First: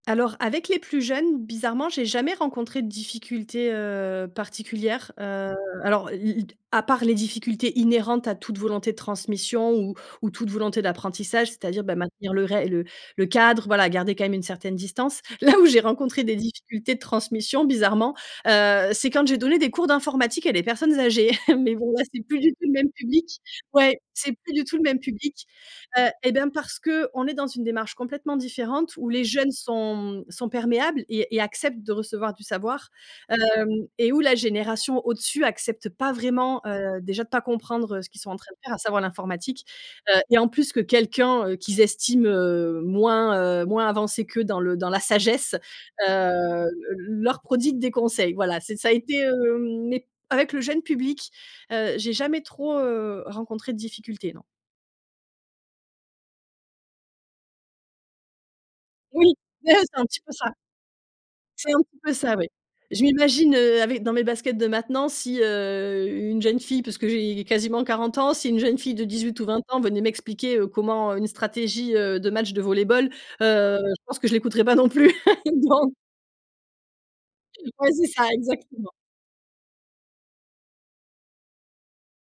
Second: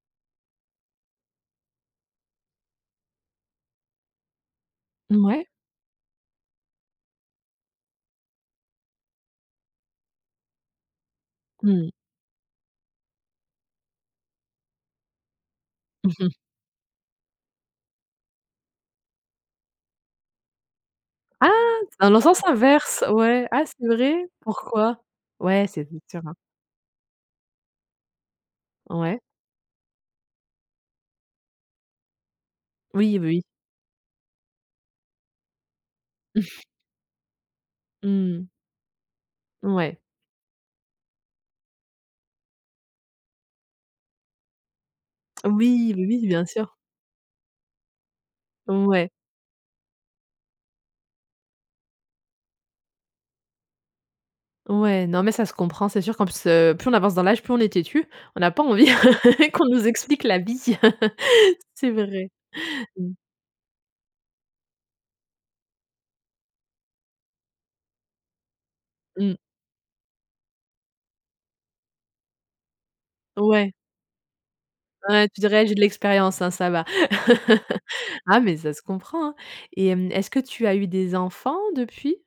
Alors avec les plus jeunes, bizarrement, j'ai jamais rencontré de difficultés, heu, particulières. Mouais. Heu, alors l l d à part les difficultés inhérentes à toute volonté de transmission ou ou toute volonté d'apprentissage, c'est-à-dire, Mmh. bah, maintenir le ré le le cadre, voila garder quand même une certaine distance. Là où j'ai Mmh rencontré mh. des difficultés de transmission bizarrement, heu, c'est quand j'ai donné des cours d'informatique à des personnes âgées. Ah! Mais bon, Dans le c'est sens plus du tout le même inverse. public. Ouais, ah, c'est Ouais, vrai? c'est plus du tout le Pourquoi? même public. Ouais, c'est Heu, [unintelligible] eh hein. ben, parce qu'on est dans une démarche complètement différente où Ouais. les jeunes sont, mmh, sont perméables et et acceptent de recevoir du savoir. Oui, oui. Hem et où la génération, au-dessus, accepte pas vraiment, heu, déjà de pas comprendre, heu, ce qu'ils sont en Mmh. train de faire, à savoir l'informatique. Ouais. Heu et en plus que quelqu'un, heu, qu'ils estiment, heu, moins, heu, moins avancé qu'eux dans le dans la sagesse. Oui, oui, oui, bien Hem, sûr. le leur prodigue des conseils. Voilà, c'est ça a Ouais. été hem, mais avec le jeune public, heu, j'ai jamais trop, heu, rencontré de difficultés, non. Ouais, non, mais ça se comprend. C'est sûr qu'en plus, heu, plus on avance dans l'âge, plus on est têtu. On n'a pas envie Oui, qu'on eh nous c'est un petit explique peu la ça. vie. C'est un C'est petit peu vrai. ça, oui. Je m'imagine, heu, avec, dans mes baskets de maintenant si, heu, une jeune fille, parce que j'ai quasiment 40 ans, si une jeune fille de Mmh. 18 ou 20 ans venait m'expliquer, heu, comment, heu, une stratégie, heu, de match de volley-ball, Ouais. heu, je pense que je l'écouterai pas non plus, Ouais, tu dirais que j'ai de donc l'expérience, hein, ça va. Ouais, c'est ca, Ah, mais ça se exactement! comprend, hein et hem, est ce que tu as eu des enfants depuis?